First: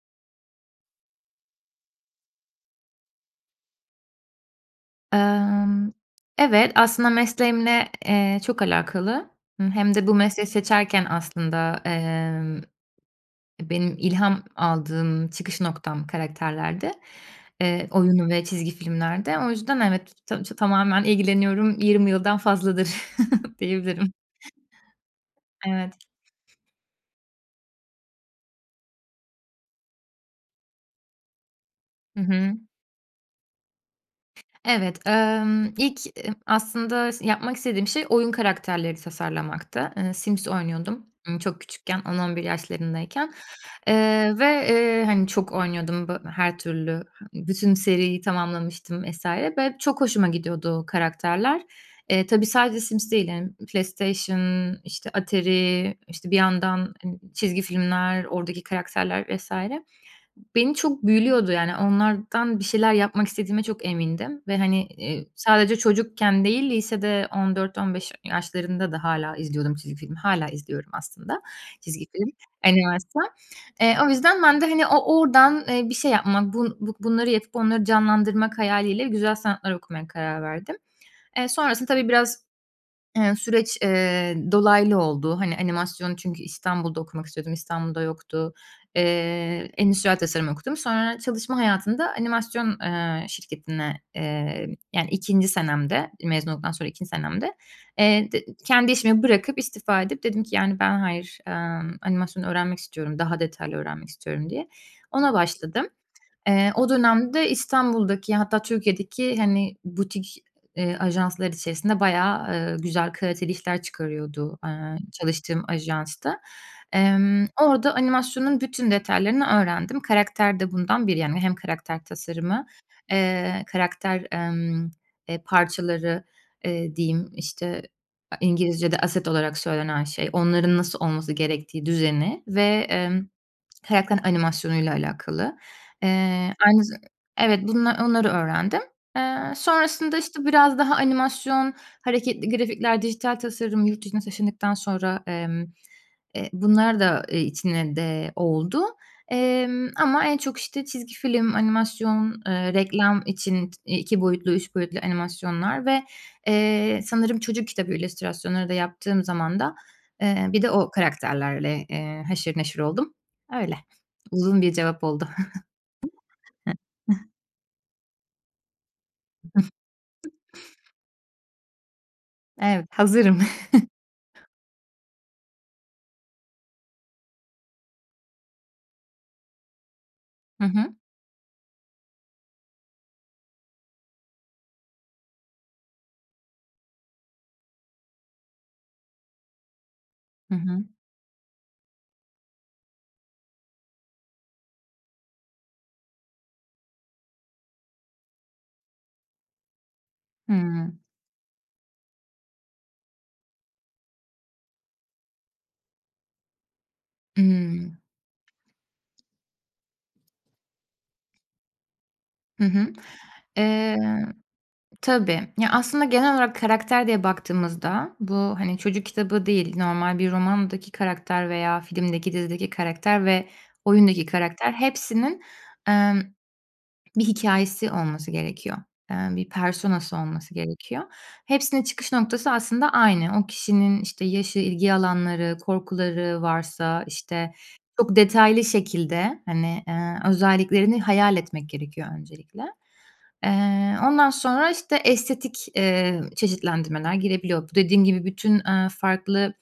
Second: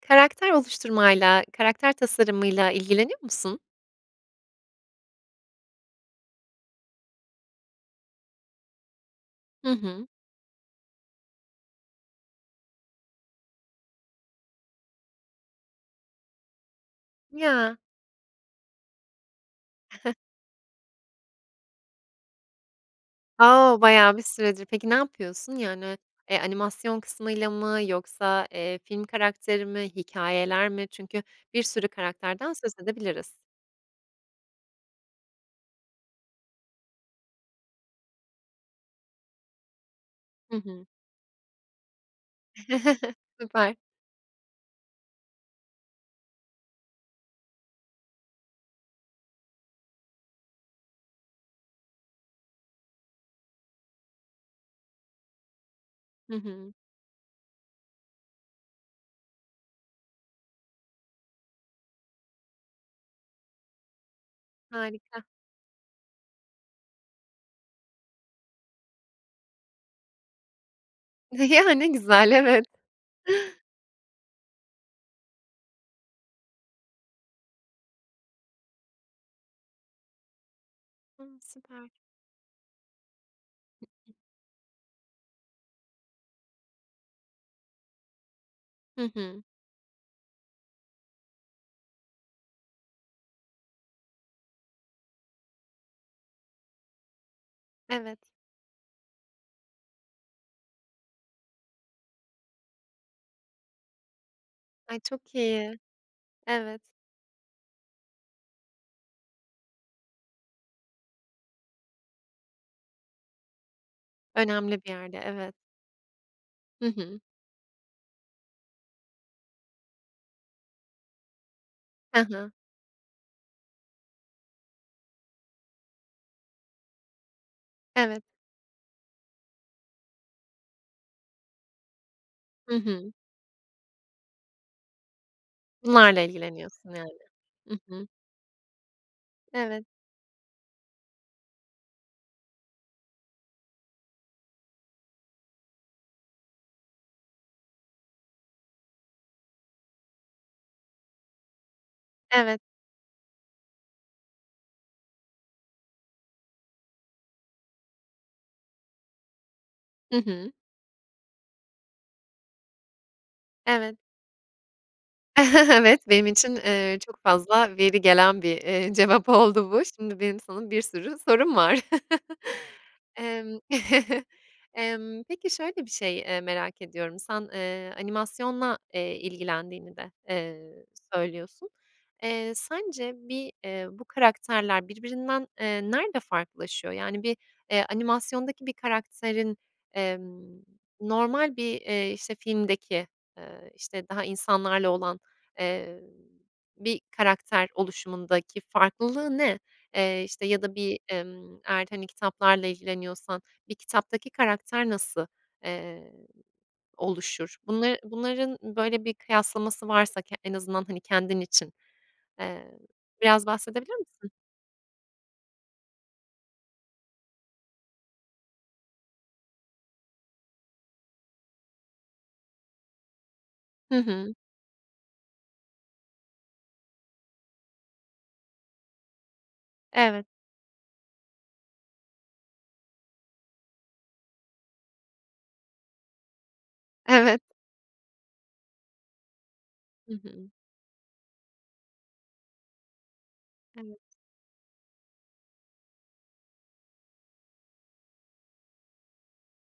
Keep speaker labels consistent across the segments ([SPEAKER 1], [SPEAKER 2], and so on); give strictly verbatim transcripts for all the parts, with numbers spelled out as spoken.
[SPEAKER 1] Karakter oluşturmayla, karakter tasarımıyla ilgileniyor musun?
[SPEAKER 2] Emm, evet aslında mesleğimle, eee, çok alakalı.
[SPEAKER 1] Hı
[SPEAKER 2] Hımm, hem
[SPEAKER 1] hı.
[SPEAKER 2] de bu mesleği seçerken aslında, emm, eee, benim ilham aldığım çıkış noktam karakterlerdi,
[SPEAKER 1] Ya.
[SPEAKER 2] eee, oyun ve çizgi filmlerde. O yüzden evet, ta çö tamamen ilgileniyorum, yirmi yıldan fazladır
[SPEAKER 1] A o,
[SPEAKER 2] diyebilirim.
[SPEAKER 1] bayağı bir süredir. Peki ne yapıyorsun? Yani,
[SPEAKER 2] Evet.
[SPEAKER 1] eee, animasyon kısmıyla mı yoksa, eee, film karakteri mi, hikâyeler mi? Çünkü bir sürü
[SPEAKER 2] Hı
[SPEAKER 1] karakterden
[SPEAKER 2] hı.
[SPEAKER 1] söz edebiliriz.
[SPEAKER 2] Evet, emm, ilk, eee, aslında s yapmak istediğim şey oyun karakterleri tasarlamaktı. Eee, Sims
[SPEAKER 1] Hı hı.
[SPEAKER 2] oynuyordum, ımm, çok küçükken. on on bir yaşlarındayken.
[SPEAKER 1] Süper.
[SPEAKER 2] Eee, ve, eee, hani, çok oynuyordum bö her türlü. He ı bütün seriyi tamamlamıştım vs. ve çok hoşuma gidiyordu o karakterler. Eee, tabii sadece Sims değil, yani PlayStation, işte, Atari, işte,
[SPEAKER 1] Hı
[SPEAKER 2] bir
[SPEAKER 1] hı.
[SPEAKER 2] yandan, ııı, çizgi filmler, oradaki karakterler vs. beni çok büyülüyordu. Yani, onlardan bir şeyler yapmak istediğime çok emindim ve, hani,
[SPEAKER 1] Harika.
[SPEAKER 2] iii, sadece çocukken değil, lisede on dört on beş ya yaşlarında da hâlâ izliyordum çizgi filmi. Hâlâ izliyorum aslında
[SPEAKER 1] Ya, ne
[SPEAKER 2] çizgi film,
[SPEAKER 1] güzel. Evet.
[SPEAKER 2] animasyon. Eee, o yüzden ben de, hani, o oradan, eee, bir şey yapma, bu bu bunları yapıp onları canlandırmak hayaliyle güzel sanatlar okumaya karar verdim.
[SPEAKER 1] A,
[SPEAKER 2] Eee, sonrasında
[SPEAKER 1] süper.
[SPEAKER 2] tabii, biraz, eee, süreç,
[SPEAKER 1] [unintelligible]
[SPEAKER 2] eee, dolaylı oldu. Hani, animasyon çünkü İstanbul'da okumak istiyordum, İstanbul'da yoktu.
[SPEAKER 1] Hı hı.
[SPEAKER 2] Eee, endüstriyel tasarım okudum. Sonra çalışma hayatında animasyon, eee, şirketine, eee, yani, ikinci senemde, mezun olduktan sonra ikinci senemde,
[SPEAKER 1] Evet.
[SPEAKER 2] eee, de kendi işimi bırakıp, istifa edip, dedim ki, "Yani, ben hayır, emm, animasyon öğrenmek istiyorum, daha detaylı öğrenmek istiyorum." diye.
[SPEAKER 1] Ay,
[SPEAKER 2] Ona
[SPEAKER 1] çok iyi.
[SPEAKER 2] başladım. Eee,
[SPEAKER 1] Evet.
[SPEAKER 2] o dönemde İstanbul'daki hatta Türkiye'deki, hani, butik, iii, eee, ajanslar içerisinde bayağı, eee, güzel, kaliteli işler çıkarıyordu,
[SPEAKER 1] Önemli bir
[SPEAKER 2] eee,
[SPEAKER 1] yerde, evet.
[SPEAKER 2] çalıştığım ajans da.
[SPEAKER 1] Hı hı.
[SPEAKER 2] Emm, orada animasyonun bütün detaylarını öğrendim. Karakter de bundan biri. Yani, hem karakter
[SPEAKER 1] Hı hı.
[SPEAKER 2] tasarımı, eee, karakter, emm, eee, parçaları, eee, diyeyim. İşte,
[SPEAKER 1] Evet.
[SPEAKER 2] a İngilizce'de asset olarak söylenen şey. Onların nasıl olması gerektiği, düzeni
[SPEAKER 1] Hı
[SPEAKER 2] ve,
[SPEAKER 1] hı.
[SPEAKER 2] emm, karakterin animasyonuyla alakalı.
[SPEAKER 1] Bunlarla
[SPEAKER 2] Eee, aynı
[SPEAKER 1] ilgileniyorsun,
[SPEAKER 2] za
[SPEAKER 1] yani.
[SPEAKER 2] Evet
[SPEAKER 1] Hı
[SPEAKER 2] bunlar,
[SPEAKER 1] hı.
[SPEAKER 2] onları öğrendim. Eee,
[SPEAKER 1] Evet.
[SPEAKER 2] sonrasında, işte, biraz daha animasyon, hareketli grafikler, dijital tasarım. Yurt dışına taşındıktan sonra, emm, eee, bunlar da, eee, içine de oldu. Emm, ama en çok, işte, çizgi film, animasyon,
[SPEAKER 1] Evet.
[SPEAKER 2] eee, reklam için t iki boyutlu, üç boyutlu animasyonlar ve, eee, sanırım çocuk kitabı illüstrasyonları da yaptığım zamanda,
[SPEAKER 1] Hı
[SPEAKER 2] eee,
[SPEAKER 1] hı.
[SPEAKER 2] bir de o karakterlerle, eee, haşır neşir oldum. Öyle.
[SPEAKER 1] Evet.
[SPEAKER 2] Uzun bir cevap oldu.
[SPEAKER 1] Evet, benim için, eee, çok fazla veri gelen bir, eee, cevap oldu bu. Şimdi benim sana bir sürü sorum var.
[SPEAKER 2] Evet, hazırım.
[SPEAKER 1] Emm, emm, peki şöyle bir şey, eee, merak ediyorum. Sen, eee, animasyonla, eee, ilgilendiğini de,
[SPEAKER 2] Hı
[SPEAKER 1] eee,
[SPEAKER 2] hı.
[SPEAKER 1] söylüyorsun. Eee, sence bir, eee, bu karakterler birbirinden, eee, nerede farklılaşıyor? Yani, bir, eee, animasyondaki bir karakterin,
[SPEAKER 2] Hı
[SPEAKER 1] emm,
[SPEAKER 2] hı.
[SPEAKER 1] normal bir, eee, işte, filmdeki, ııı, işte, daha insanlarla olan, eee, bir karakter oluşumundaki farklılığı ne? Eee, işte, ya da
[SPEAKER 2] Hıı.
[SPEAKER 1] bir, emm, eğer, hani, kitaplarla ilgileniyorsan bir kitaptaki karakter nasıl, eee, oluşur?
[SPEAKER 2] Imm.
[SPEAKER 1] Bunları bunların, böyle, bir kıyaslaması varsa k en azından, hani, kendin için,
[SPEAKER 2] Hı
[SPEAKER 1] eee,
[SPEAKER 2] hı.
[SPEAKER 1] biraz bahsedebilir
[SPEAKER 2] Eee,
[SPEAKER 1] misin?
[SPEAKER 2] tabii. Ya, aslında genel olarak karakter diye baktığımızda bu, hani, çocuk kitabı değil, normal bir romandaki karakter veya filmdeki, dizideki karakter ve
[SPEAKER 1] Hı
[SPEAKER 2] oyundaki
[SPEAKER 1] hı.
[SPEAKER 2] karakter hepsinin, emm, bir hikâyesi olması gerekiyor. Eee, bir persona'sı
[SPEAKER 1] Evet.
[SPEAKER 2] olması gerekiyor. Hepsinin çıkış noktası aslında aynı. O kişinin, işte, yaşı, ilgi alanları, korkuları varsa,
[SPEAKER 1] Evet.
[SPEAKER 2] işte. Çok detaylı şekilde, hani,
[SPEAKER 1] Hı
[SPEAKER 2] eee,
[SPEAKER 1] hı.
[SPEAKER 2] özelliklerini hayal etmek gerekiyor öncelikle. Eee,
[SPEAKER 1] Evet.
[SPEAKER 2] ondan sonra, işte, estetik, eee, çeşitlendirmeler girebiliyor. Bu dediğim gibi bütün, eee, farklı,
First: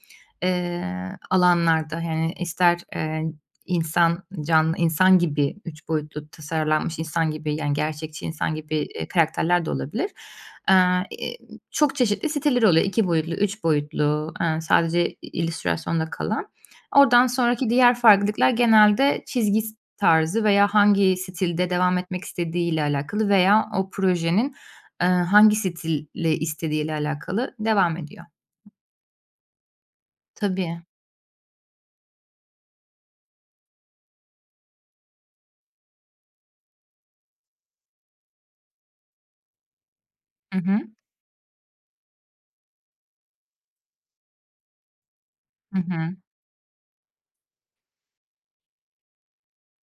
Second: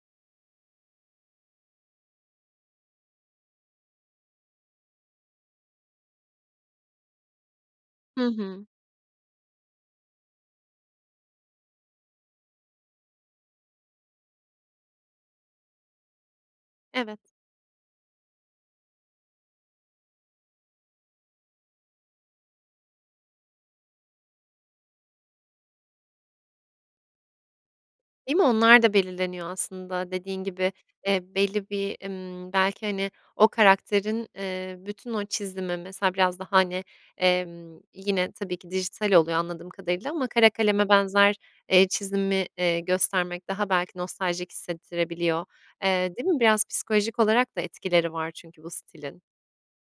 [SPEAKER 2] eee, alanlarda, yani, ister, eee, insan can insan gibi üç boyutlu tasarlanmış insan gibi, yani,
[SPEAKER 1] Hı
[SPEAKER 2] gerçekçi insan
[SPEAKER 1] hı.
[SPEAKER 2] gibi, eee, karakterler de olabilir. Eee, ııı, çok çeşitli siteleri oluyor. iki boyutlu, üç boyutlu, eee, sadece i illüstrasyonda kalan.
[SPEAKER 1] Evet.
[SPEAKER 2] Oradan sonraki diğer farklılıklar genelde çizgi s tarzı veya hangi stilde devam etmek istediğiyle alakalı veya o projenin, eee, hangi stili istediğiyle alakalı devam ediyor.
[SPEAKER 1] Değil mi, onlar da belirleniyor aslında dediğin gibi.
[SPEAKER 2] Tabii.
[SPEAKER 1] Eee, belli bir, ımm, belki, hani, o karakterin, eee, bütün o çizimi. Mesela biraz da, hani, emm, yine tabii ki dijital oluyor anladığım kadarıyla. Ama kara
[SPEAKER 2] Hı hı.
[SPEAKER 1] kaleme benzer, eee, çizimi, eee, göstermek daha belki nostaljik hissettirebiliyor.
[SPEAKER 2] Hı
[SPEAKER 1] Eee,
[SPEAKER 2] hı.
[SPEAKER 1] değil mi? Biraz psikolojik olarak da etkileri var çünkü bu stilin.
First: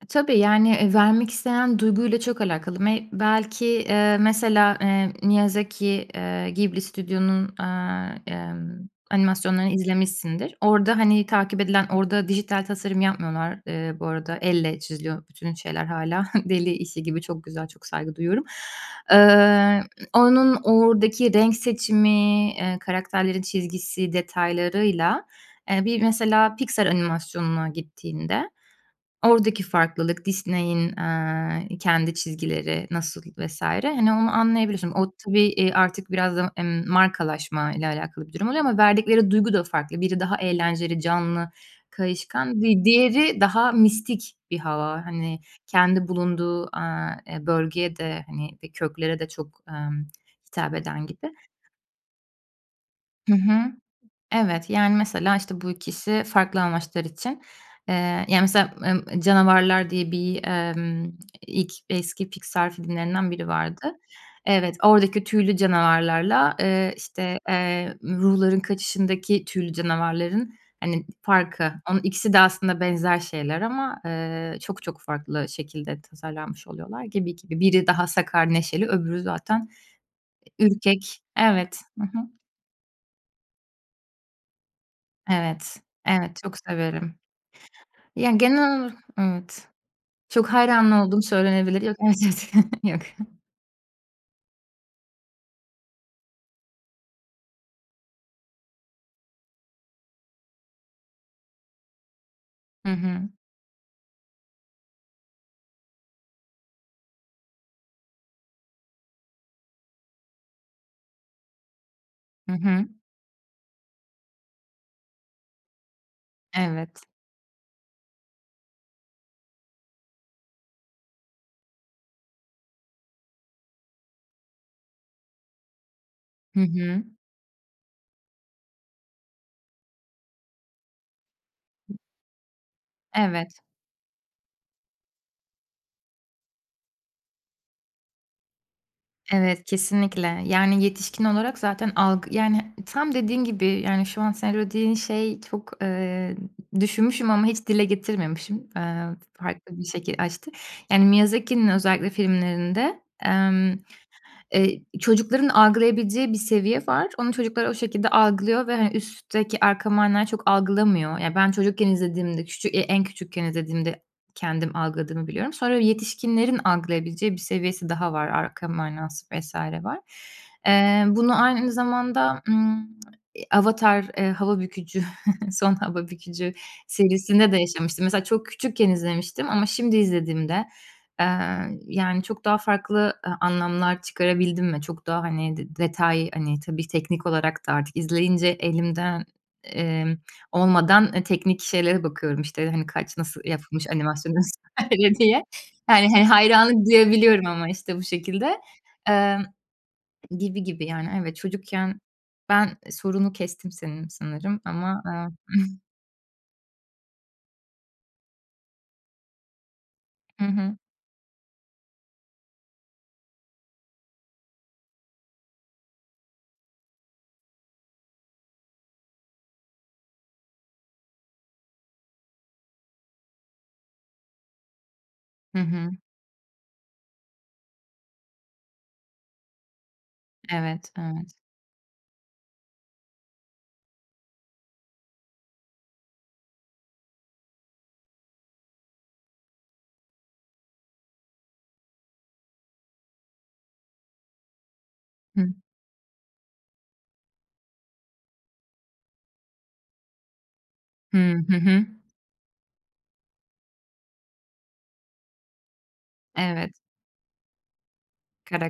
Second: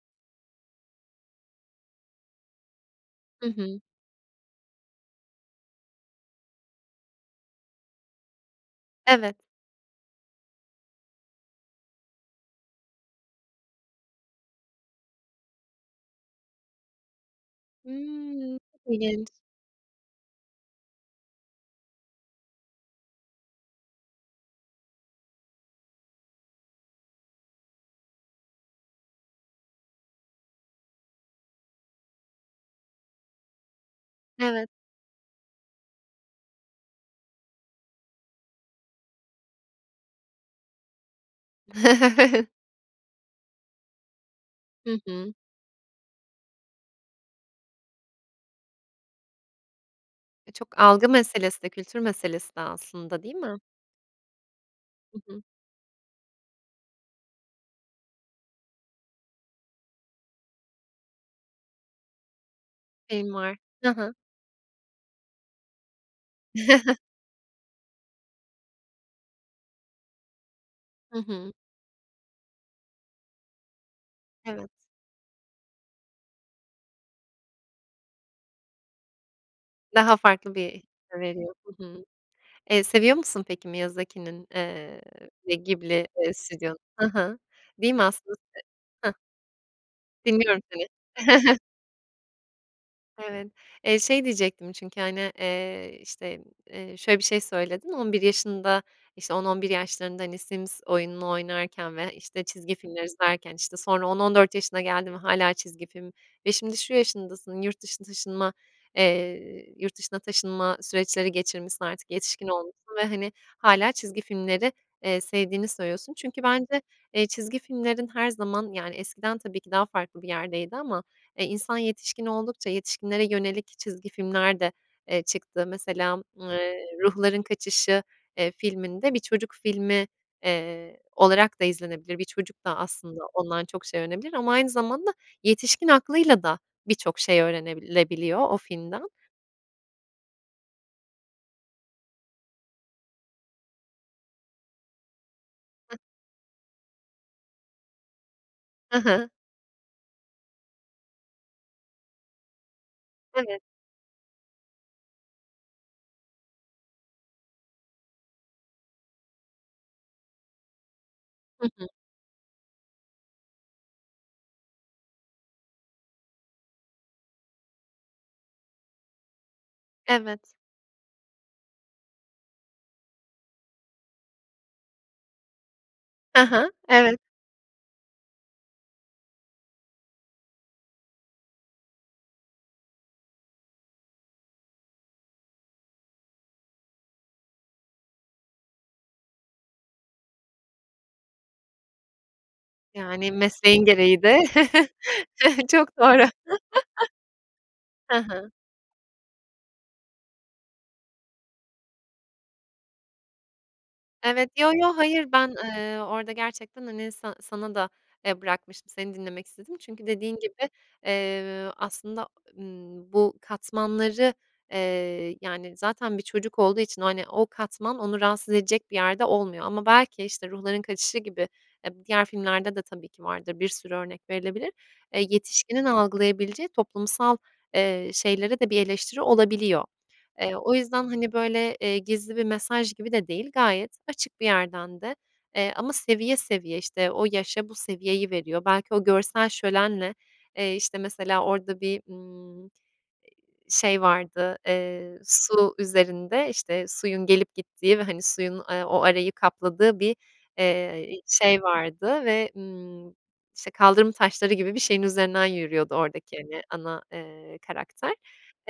[SPEAKER 2] E, tabii, yani, eee, vermek istenen duyguyla çok alakalı. Me
[SPEAKER 1] Hı
[SPEAKER 2] belki,
[SPEAKER 1] hı.
[SPEAKER 2] eee, mesela, eee, Miyazaki, eee, Ghibli Studio'nun, eee, emm,
[SPEAKER 1] Evet.
[SPEAKER 2] animasyonlarını izlemişsindir. Orada, hani, takip edilen, orada dijital tasarım yapmıyorlar. Eee, bu arada elle çiziliyor bütün şeyler hâlâ. Deli işi gibi, çok güzel, çok saygı duyuyorum.
[SPEAKER 1] Hıı, çok ilginç.
[SPEAKER 2] Eee, onun oradaki renk seçimi, eee, karakterlerin çizgisi, detaylarıyla, eee, bir mesela piksel animasyonuna gittiğinde, oradaki farklılık, Disney'in, eee, kendi çizgileri nasıl vs. hani, onu
[SPEAKER 1] Evet.
[SPEAKER 2] anlayabiliyorsun. O tabii, iii, artık biraz da, emm, markalaşma ile alakalı bir durum oluyor ama verdikleri duygu da farklı. Biri daha eğlenceli, canlı, kayışkan, di diğeri daha mistik bir
[SPEAKER 1] Hı
[SPEAKER 2] hava,
[SPEAKER 1] hı.
[SPEAKER 2] hani, kendi bulunduğu, aaa, eee, bölgeye de, hani, eee, köklere de çok, emm, hitap
[SPEAKER 1] Çok
[SPEAKER 2] eden
[SPEAKER 1] algı
[SPEAKER 2] gibi.
[SPEAKER 1] meselesi de, kültür meselesi de aslında
[SPEAKER 2] Hı
[SPEAKER 1] değil mi?
[SPEAKER 2] hı. Evet, yani,
[SPEAKER 1] Hı
[SPEAKER 2] mesela,
[SPEAKER 1] hı.
[SPEAKER 2] işte, bu ikisi farklı amaçlar için, eee, yani, mesela, emm, Canavarlar diye bir, emm, ilk, eski Pixar
[SPEAKER 1] [unintelligible]
[SPEAKER 2] filmlerinden biri
[SPEAKER 1] Var. Hı
[SPEAKER 2] vardı.
[SPEAKER 1] hı.
[SPEAKER 2] Evet, oradaki tüylü canavarlarla, eee, işte, eee, ruhların kaçışındaki tüylü canavarların hani
[SPEAKER 1] Hı hı.
[SPEAKER 2] farkı. Onun ikisi de aslında benzer şeyler ama, eee,
[SPEAKER 1] Evet.
[SPEAKER 2] çok çok farklı şekilde tasarlanmış oluyorlar. Gibi, gibi. Biri daha sakar, neşeli öbürü zaten
[SPEAKER 1] Daha farklı bir [unintelligible]
[SPEAKER 2] ürkek.
[SPEAKER 1] veriyor.
[SPEAKER 2] Evet.
[SPEAKER 1] Hı
[SPEAKER 2] Hı
[SPEAKER 1] hı.
[SPEAKER 2] hı.
[SPEAKER 1] Eee, seviyor musun peki Miyazaki'nin, eee, eee,
[SPEAKER 2] Evet,
[SPEAKER 1] Ghibli, eee
[SPEAKER 2] evet çok
[SPEAKER 1] stüdyo Hı
[SPEAKER 2] severim.
[SPEAKER 1] hı. Değil mi aslın
[SPEAKER 2] Yani, genel ola
[SPEAKER 1] Hah
[SPEAKER 2] evet. Çok
[SPEAKER 1] Dinliyorum seni.
[SPEAKER 2] hayran olduğum söylenebilir. Yok, evet, evet, yok.
[SPEAKER 1] Evet. Eee, şey diyecektim çünkü, hani, eee, işte, eee, şöyle bir şey söyledin. On bir yaşında, işte, on on bir yaşlarında, hani, Sims oyununu oynarken ve, işte, çizgi
[SPEAKER 2] Hı
[SPEAKER 1] filmler
[SPEAKER 2] hı.
[SPEAKER 1] izlerken, işte, sonra on on dört yaşına geldi mi hâlâ çizgi film ve şimdi, şu yaşındasın, yurt dışına taşınma, eee, yurt dışına taşınma süreçleri geçirmişsin artık yetişkin
[SPEAKER 2] Hı hı.
[SPEAKER 1] olmuşsun ve, hani, hâlâ çizgi filmleri, eee, sevdiğini söylüyorsun. Çünkü bence,
[SPEAKER 2] Evet.
[SPEAKER 1] eee, çizgi filmlerin her zaman, yani, eskiden tabii ki daha farklı bir yerdeydi ama, eee, insan yetişkin oldukça, yetişkinlere yönelik çizgi filmler de, eee, çıktı. Mesela,
[SPEAKER 2] Hı
[SPEAKER 1] eee,
[SPEAKER 2] hı.
[SPEAKER 1] Ruhların Kaçışı, eee, filminde, bir çocuk filmi, eee, olarak da izlenebilir. Bir çocuk da aslında
[SPEAKER 2] Evet.
[SPEAKER 1] ondan çok şey öğrenebilir ama aynı zamanda yetişkin aklıyla da birçok şey öğrenilebiliyor o filmden.
[SPEAKER 2] Evet, kesinlikle. Yani yetişkin olarak zaten algı yani, tam dediğin gibi, yani, şu an sen o dediğin şey çok,
[SPEAKER 1] Heh.
[SPEAKER 2] eee, düşünmüşüm ama hiç dile getirmemişim,
[SPEAKER 1] Hı
[SPEAKER 2] eee,
[SPEAKER 1] hı.
[SPEAKER 2] farklı bir şekil açtı. Yani, Miyazaki'nin özellikle filmlerinde,
[SPEAKER 1] Evet.
[SPEAKER 2] emm, eee, çocukların algılayabileceği bir seviye var, onu çocuklar o şekilde algılıyor ve hani, üstteki, arka mana çok algılamıyor. Ya, ben
[SPEAKER 1] Hı
[SPEAKER 2] çocukken
[SPEAKER 1] hı.
[SPEAKER 2] izlediğimde küçük eee, en küçükken izlediğimde kendim algıladığımı biliyorum. Sonra yetişkinlerin algılayabileceği bir seviyesi daha var, arka manası, vs. var.
[SPEAKER 1] Evet.
[SPEAKER 2] Eee, bunu aynı zamanda, ımm, eee, Avatar, eee, hava bükücü, son hava
[SPEAKER 1] Ha
[SPEAKER 2] bükücü
[SPEAKER 1] ha, evet.
[SPEAKER 2] serisinde de yaşamıştım. Mesela çok küçükken izlemiştim ama şimdi izlediğimde, eee, yani, çok daha farklı, eee, anlamlar çıkarabildim mi? Çok daha, hani, de detay, hani, tabii teknik olarak da artık izleyince, elimden, emm, olmadan, eee, teknik şeylere bakıyorum, işte, hani, kaç,
[SPEAKER 1] Yani
[SPEAKER 2] nasıl
[SPEAKER 1] mesleğin
[SPEAKER 2] yapılmış
[SPEAKER 1] gereği
[SPEAKER 2] animasyon,
[SPEAKER 1] de
[SPEAKER 2] vs. diye.
[SPEAKER 1] çok
[SPEAKER 2] Yani,
[SPEAKER 1] doğru.
[SPEAKER 2] hani, hayranlık duyabiliyorum ama, işte, bu
[SPEAKER 1] Hı hı.
[SPEAKER 2] şekilde, eee, gibi gibi, yani. Evet, çocukken, ben sorunu kestim senin
[SPEAKER 1] Evet,
[SPEAKER 2] sanırım
[SPEAKER 1] yo yo,
[SPEAKER 2] ama, aaa.
[SPEAKER 1] hayır ben, eee, orada gerçekten hani sa sana da, eee, bırakmıştım, seni dinlemek istedim. Çünkü dediğin
[SPEAKER 2] Hı
[SPEAKER 1] gibi,
[SPEAKER 2] hı.
[SPEAKER 1] eee, aslında, ımm, bu katmanları, eee, yani, zaten bir çocuk olduğu için, hani, o katman onu rahatsız edecek bir yerde olmuyor ama belki, işte, Ruhların Kaçışı gibi eb diğer filmlerde de tabii ki vardır, bir sürü örnek verilebilir. Eee,
[SPEAKER 2] Hı
[SPEAKER 1] yetişkinin
[SPEAKER 2] hı.
[SPEAKER 1] algılayabileceği toplumsal, eee, şeylere de bir eleştiri olabiliyor. Eee, o
[SPEAKER 2] Evet,
[SPEAKER 1] yüzden,
[SPEAKER 2] evet.
[SPEAKER 1] hani, böyle, eee, gizli bir mesaj gibi de değil, gayet açık bir yerden de, eee, ama seviye, seviye, işte, o yaşa bu seviyeyi veriyor. Belki o görsel şölenle, eee, işte, mesela orada bir, ımm, eee, şey vardı, eee,
[SPEAKER 2] Hıı.
[SPEAKER 1] su üzerinde, işte, suyun gelip gittiği ve, hani, suyun, eee, o arayı kapladığı bir, eee,
[SPEAKER 2] Hıı, hı
[SPEAKER 1] şey
[SPEAKER 2] hı.
[SPEAKER 1] vardı ve, ımm, işte, kaldırım taşları gibi bir şeyin üzerinden yürüyordu oradaki, hani,
[SPEAKER 2] Evet.
[SPEAKER 1] ana, eee, karakter.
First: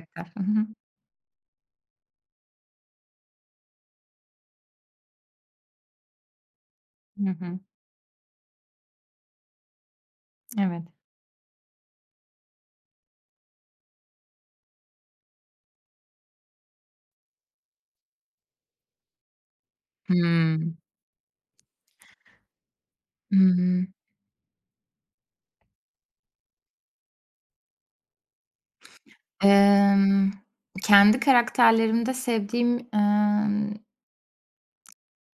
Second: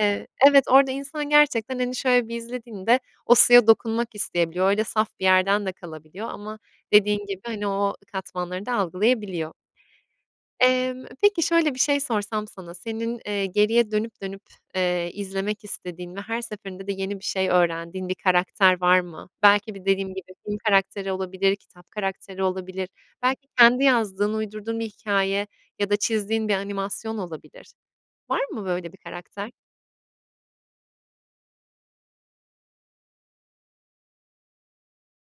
[SPEAKER 1] Eee,
[SPEAKER 2] Hı
[SPEAKER 1] evet
[SPEAKER 2] hı.
[SPEAKER 1] orada insan gerçekten hani şöyle bir izlediğinde, o suya dokunmak isteyebiliyor. Öyle saf bir yerden de kalabiliyor ama dediğin
[SPEAKER 2] Hı
[SPEAKER 1] gibi,
[SPEAKER 2] hı.
[SPEAKER 1] hani, o katmanları da algılayabiliyor.
[SPEAKER 2] Evet.
[SPEAKER 1] Eee, peki, şöyle bir şey sorsam sana, senin, eee, geriye dönüp, dönüp, eee, izlemek istediğin ve her seferinde de yeni bir şey öğrendiğin bir karakter var mı? Belki bir, dediğim gibi, film
[SPEAKER 2] Hıı.
[SPEAKER 1] karakteri olabilir, kitap karakteri olabilir. Belki kendi
[SPEAKER 2] Iıı.
[SPEAKER 1] yazdığın, uydurduğun bir hikâye ya da çizdiğin bir animasyon olabilir. Var mı böyle bir karakter?
[SPEAKER 2] Emm, kendi karakterlerimde sevdiğim, emm,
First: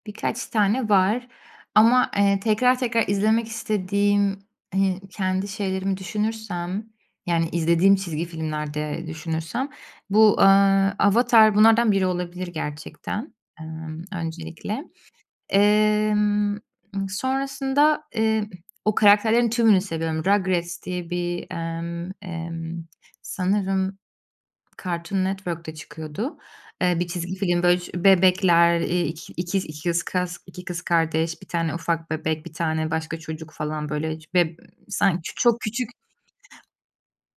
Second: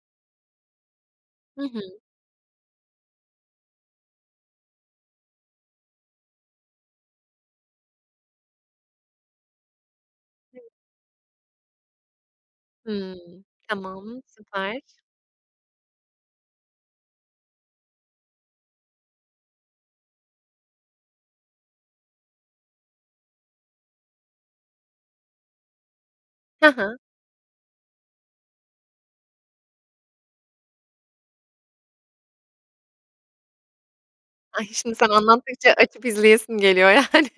[SPEAKER 2] birkaç tane var
[SPEAKER 1] Hı hı.
[SPEAKER 2] ama, eee, tekrar tekrar izlemek istediğim hi kendi şeylerimi düşünürsem, yani izlediğim çizgi filmlerde düşünürsem, bu, eee,
[SPEAKER 1] [unintelligible]
[SPEAKER 2] Avatar bunlardan biri olabilir
[SPEAKER 1] Hımm,
[SPEAKER 2] gerçekten, emm,
[SPEAKER 1] tamam. Süper.
[SPEAKER 2] öncelikle. Emm, eee, sonrasında, eee, o karakterlerin tümünü seviyorum. Rugrats diye bir, emm, emm, sanırım Cartoon Network da çıkıyordu.
[SPEAKER 1] Ha ha.
[SPEAKER 2] Eee, bir çizgi film, böyle, ş bebekler, eee, iki ikiz ikis kız, iki kız kardeş, bir tane ufak bebek, bir tane başka çocuk, falan, böyle, be
[SPEAKER 1] Ay, şimdi sen
[SPEAKER 2] sanki çok
[SPEAKER 1] anlattıkça
[SPEAKER 2] küçük
[SPEAKER 1] açıp izleyesim geliyor yani.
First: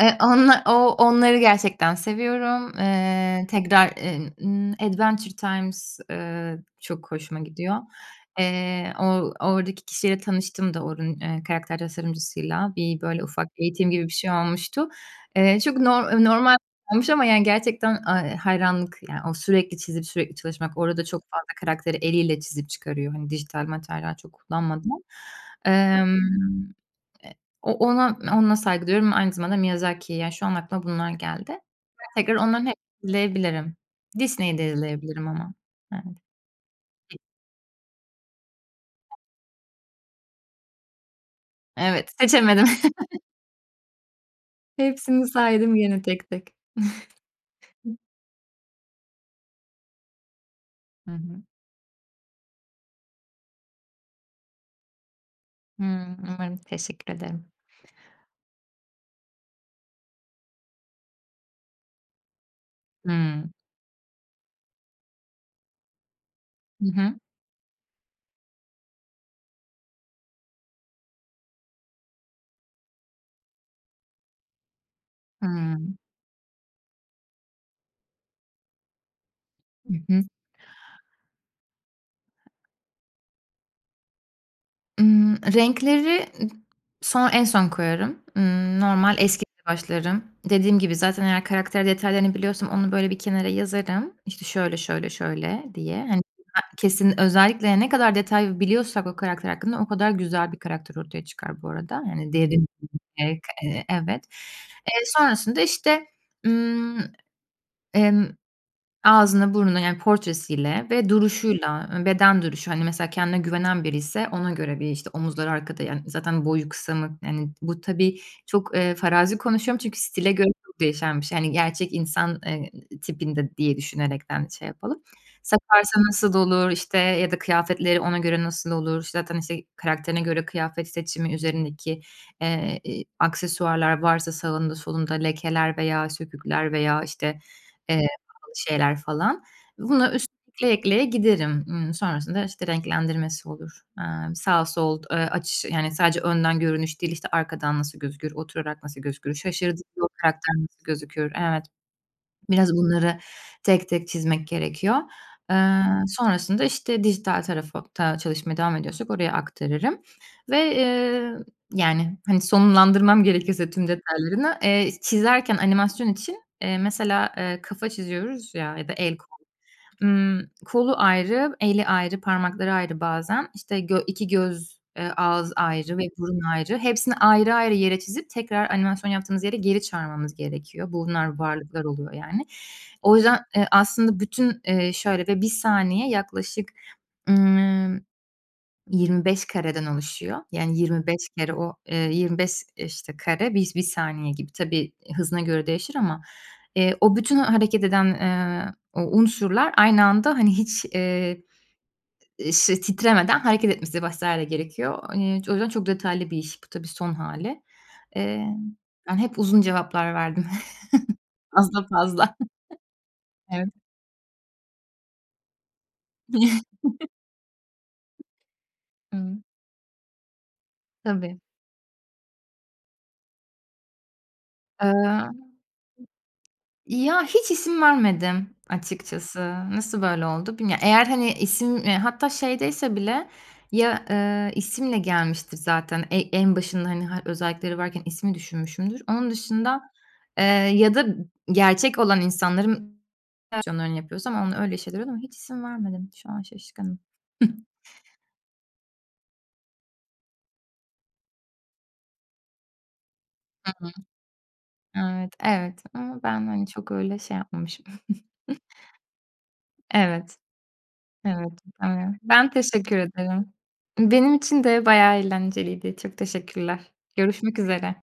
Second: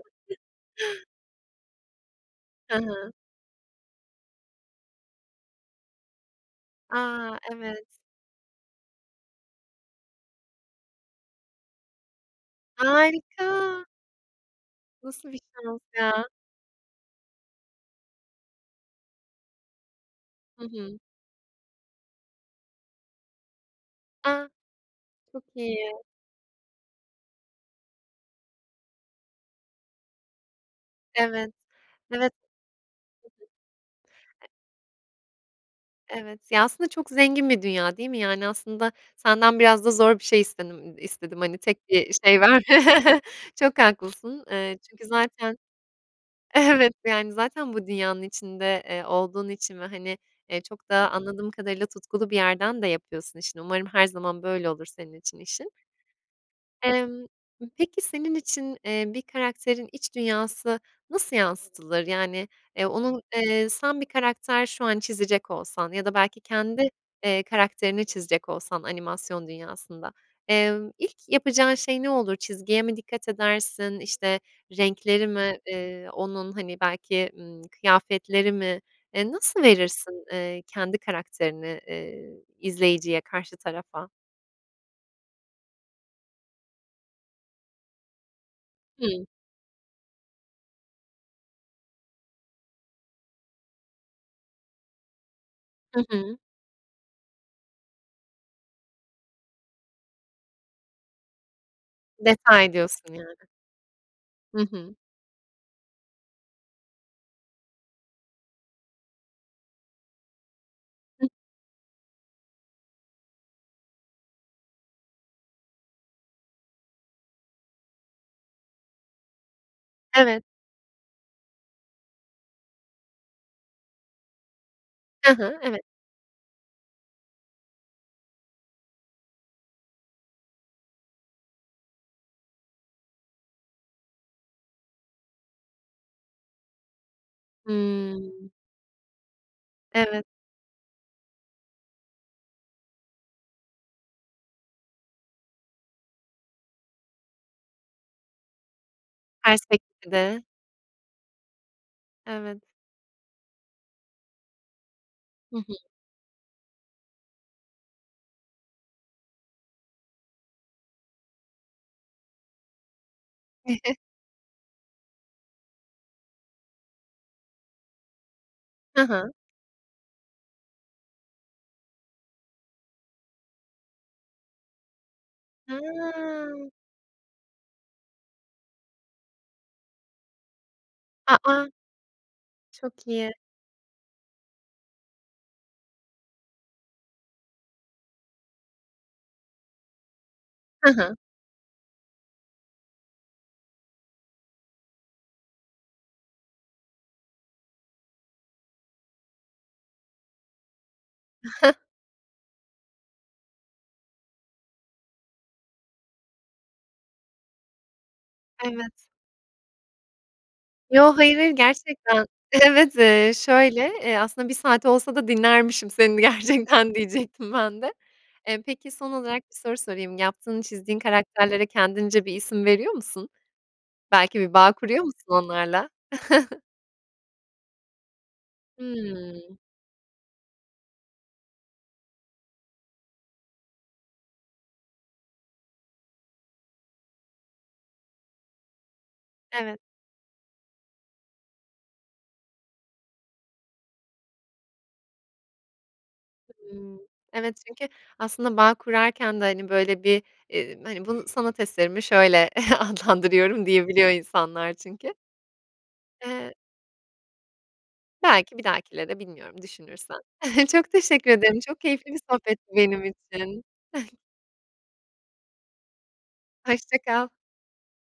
[SPEAKER 2] Eee, onlar, o onları gerçekten seviyorum.
[SPEAKER 1] Hı hı.
[SPEAKER 2] Eee, tekrar, eee, ımm, Adventure Times, eee, çok
[SPEAKER 1] A!
[SPEAKER 2] hoşuma gidiyor.
[SPEAKER 1] Evet.
[SPEAKER 2] Eee, o oradaki kişiyle tanıştım da oranın, eee, karakter tasarımcısıyla, bir, böyle, ufak
[SPEAKER 1] Harika!
[SPEAKER 2] eğitim gibi bir şey olmuştu.
[SPEAKER 1] Nasıl bir
[SPEAKER 2] Eee, çok
[SPEAKER 1] şans
[SPEAKER 2] nor eee,
[SPEAKER 1] ya!
[SPEAKER 2] normal olmuş ama yani gerçekten, aaa, iii, hayranlık yani o, sürekli çizip, sürekli
[SPEAKER 1] Hı
[SPEAKER 2] çalışmak,
[SPEAKER 1] hı.
[SPEAKER 2] orada çok fazla karakteri eliyle çizip çıkarıyor, hani, dijital materyal çok
[SPEAKER 1] A!
[SPEAKER 2] kullanmadan.
[SPEAKER 1] Çok iyi.
[SPEAKER 2] Emm, eee, o ona, ona saygı duyuyorum. Aynı zamanda Miyazaki, yani, şu an aklıma bunlar
[SPEAKER 1] Evet.
[SPEAKER 2] geldi.
[SPEAKER 1] Evet.
[SPEAKER 2] Tekrar onların [unintelligible] izleyebilirim.
[SPEAKER 1] Hı hı. Eee
[SPEAKER 2] Disney'de izleyebilirim ama. Yani.
[SPEAKER 1] Evet, ya, aslında çok zengin bir dünya değil mi? Yani, aslında senden biraz da zor bir şey istedim, istedim hani tek
[SPEAKER 2] Evet,
[SPEAKER 1] bir şey ver.
[SPEAKER 2] seçemedim.
[SPEAKER 1] Çok haklısın, eee, çünkü
[SPEAKER 2] Hepsini
[SPEAKER 1] zaten,
[SPEAKER 2] saydım gene tek tek.
[SPEAKER 1] evet, yani zaten bu dünyanın içinde, eee, olduğun için ve hani, eee, çok
[SPEAKER 2] Hı
[SPEAKER 1] da
[SPEAKER 2] hı.
[SPEAKER 1] anladığım kadarıyla tutkulu bir yerden de yapıyorsun işini. Umarım her zaman böyle olur senin için, işin.
[SPEAKER 2] Hıı, umarım, teşekkür
[SPEAKER 1] Imm.
[SPEAKER 2] ederim.
[SPEAKER 1] Peki senin için, eee, bir karakterin iç dünyası nasıl yansıtılır? Yani, eee, onun,
[SPEAKER 2] Hıı.
[SPEAKER 1] eee, sen bir karakter şu an çizecek olsan ya da belki kendi,
[SPEAKER 2] Hı hı.
[SPEAKER 1] eee, karakterini çizecek olsan, animasyon dünyasında, eee, ilk yapacağın şey ne olur? Çizgiye mi dikkat edersin? İşte, renkleri mi,
[SPEAKER 2] Hıı.
[SPEAKER 1] eee, onun, hani, belki, ımm, kıyafetleri mi, eee, nasıl
[SPEAKER 2] Hı
[SPEAKER 1] verirsin,
[SPEAKER 2] hı.
[SPEAKER 1] eee, kendi karakterini, eee, izleyiciye, karşı tarafa?
[SPEAKER 2] Imm, renkleri son en son koyarım. Imm, normal,
[SPEAKER 1] Hımm.
[SPEAKER 2] eski [unintelligible] başlarım. Dediğim gibi zaten eğer karakter detaylarını biliyorsam onu, böyle, bir kenara yazarım. İşte şöyle, şöyle, şöyle diye.
[SPEAKER 1] Hı
[SPEAKER 2] Hani,
[SPEAKER 1] hı.
[SPEAKER 2] [unintelligible] kesin özellikle ya, ne kadar detay biliyorsak o karakter hakkında o kadar güzel bir karakter ortaya çıkar bu arada. Yani derin
[SPEAKER 1] Detay
[SPEAKER 2] [unintelligible]
[SPEAKER 1] diyorsun yani.
[SPEAKER 2] k evet.
[SPEAKER 1] Hı hı.
[SPEAKER 2] Eee, sonrasında, işte, ımm, emm, ağzını, burnunu yani portresiyle ve
[SPEAKER 1] [unintelligible]
[SPEAKER 2] duruşuyla, ııı, beden duruşu, hani mesela kendine güvenen biriyse ona göre bir işte omuzları arkada, yani, zaten boyu kısa mı, yani bu tabii çok, eee, farazi konuşuyorum çünkü stile
[SPEAKER 1] Evet.
[SPEAKER 2] göre çok değişen bir şey. Yani gerçek insan, eee, i tipinde diye düşünerekten şey yapalım.
[SPEAKER 1] Hı hı. Evet.
[SPEAKER 2] Saparsa nasıl dolur, işte, ya da kıyafetleri ona göre nasıl olur, zaten işte karakterine göre kıyafet seçimi, üzerindeki, eee, i aksesuarlar varsa sağında solunda lekeler veya sökükler veya, işte, eee,
[SPEAKER 1] Hımm.
[SPEAKER 2] pahalı şeyler falan. Buna
[SPEAKER 1] Evet.
[SPEAKER 2] üst ekleye ekleye giderim. Imm, sonrasında, işte, renklendirmesi olur. Aaa, sağ, sol, eee, açış yani sadece önden görünüş değil, işte, arkadan nasıl gözükür, oturarak nasıl gözükür,
[SPEAKER 1] [unintelligible]
[SPEAKER 2] şaşırdığında o
[SPEAKER 1] Bir de.
[SPEAKER 2] karakter nasıl gözükür, evet.
[SPEAKER 1] Evet.
[SPEAKER 2] Biraz bunları tek tek çizmek gerekiyor.
[SPEAKER 1] Hı hı.
[SPEAKER 2] Eee, sonrasında, işte, dijital tarafa ta çalışmaya devam ediyorsak oraya aktarırım ve, eee, yani, hani, sonlandırmam gerekirse tüm detaylarını, eee, çizerken animasyon için, eee, mesela, eee, kafa çiziyoruz ya ya da
[SPEAKER 1] Ha
[SPEAKER 2] el, kol.
[SPEAKER 1] ha.
[SPEAKER 2] Imm, kolu ayrı, eli ayrı, parmakları ayrı bazen, işte, gö iki göz, eee, ağız ayrı ve burun
[SPEAKER 1] Ha.
[SPEAKER 2] ayrı, hepsini ayrı ayrı yere çizip tekrar animasyon yaptığımız yere geri çağırmamız gerekiyor.
[SPEAKER 1] A!
[SPEAKER 2] Bunlar
[SPEAKER 1] A!
[SPEAKER 2] varlıklar oluyor yani.
[SPEAKER 1] Çok
[SPEAKER 2] O
[SPEAKER 1] iyi.
[SPEAKER 2] yüzden, eee, aslında bütün, eee, şöyle ve bir saniye yaklaşık, ımm, yirmi beş kareden oluşuyor. Yani,
[SPEAKER 1] Hı
[SPEAKER 2] yirmi
[SPEAKER 1] hı.
[SPEAKER 2] beş kere o eee, yirmi beş, işte, kare bis bir saniye gibi. Tabii, eee, hızına göre değişir ama, eee, o bütün hareket eden, eee, o unsurlar aynı anda hani hiç, eee, işte, titremeden hareket etmesi vs. gerekiyor. İii, o yüzden çok detaylı bir iş pu, tabii son hâli. Emm,
[SPEAKER 1] Evet.
[SPEAKER 2] ben hep uzun cevaplar verdim
[SPEAKER 1] Yo, hayır, hayır,
[SPEAKER 2] fazla
[SPEAKER 1] gerçekten.
[SPEAKER 2] fazla,
[SPEAKER 1] Evet, eee,
[SPEAKER 2] evet.
[SPEAKER 1] şöyle, eee, aslında bir saat olsa da dinlermişim seni gerçekten diyecektim ben de. Eee, peki son
[SPEAKER 2] Iıı.
[SPEAKER 1] olarak bir soru sorayım. Yaptığın, çizdiğin
[SPEAKER 2] Tabii.
[SPEAKER 1] karakterlere kendince bir isim veriyor musun? Belki bir bağ kuruyor musun
[SPEAKER 2] Iıı
[SPEAKER 1] onlarla?
[SPEAKER 2] Ya hiç isim vermedim açıkçası.
[SPEAKER 1] Hımm.
[SPEAKER 2] Nasıl böyle oldu bilmiyo Eğer hani isim, eee, hatta şeydeyse bile ya, eee, isimle gelmiştir zaten, ey en başında, hani, ha özellikleri varken ismi düşünmüşümdür. Onun dışında,
[SPEAKER 1] Evet.
[SPEAKER 2] eee, ya da gerçek olan insanların [unintelligible] yapıyorsam onunla öyle şeyler oluyor ama hiç isim vermedim, şu an şaşkınım.
[SPEAKER 1] Hımm, evet çünkü aslında bağ kurarken de, hani, böyle, bir, eee, hani, bunu, "Sanat eserimi şöyle adlandırıyorum."
[SPEAKER 2] Hımm.
[SPEAKER 1] diyebiliyor insanlar çünkü.
[SPEAKER 2] Evet, evet ama ben,
[SPEAKER 1] Eee
[SPEAKER 2] hani, çok öyle şey yapmamışım.
[SPEAKER 1] Belki bir dahakilere bilmiyorum düşünürsen.
[SPEAKER 2] Evet.
[SPEAKER 1] Çok teşekkür
[SPEAKER 2] Evet.
[SPEAKER 1] ederim, çok keyifli bir
[SPEAKER 2] [unintelligible] Ben
[SPEAKER 1] sohbetti
[SPEAKER 2] teşekkür
[SPEAKER 1] benim
[SPEAKER 2] ederim.
[SPEAKER 1] için.
[SPEAKER 2] Benim için de bayağı eğlenceliydi. Çok teşekkürler.
[SPEAKER 1] Hoşça kal.
[SPEAKER 2] Görüşmek üzere.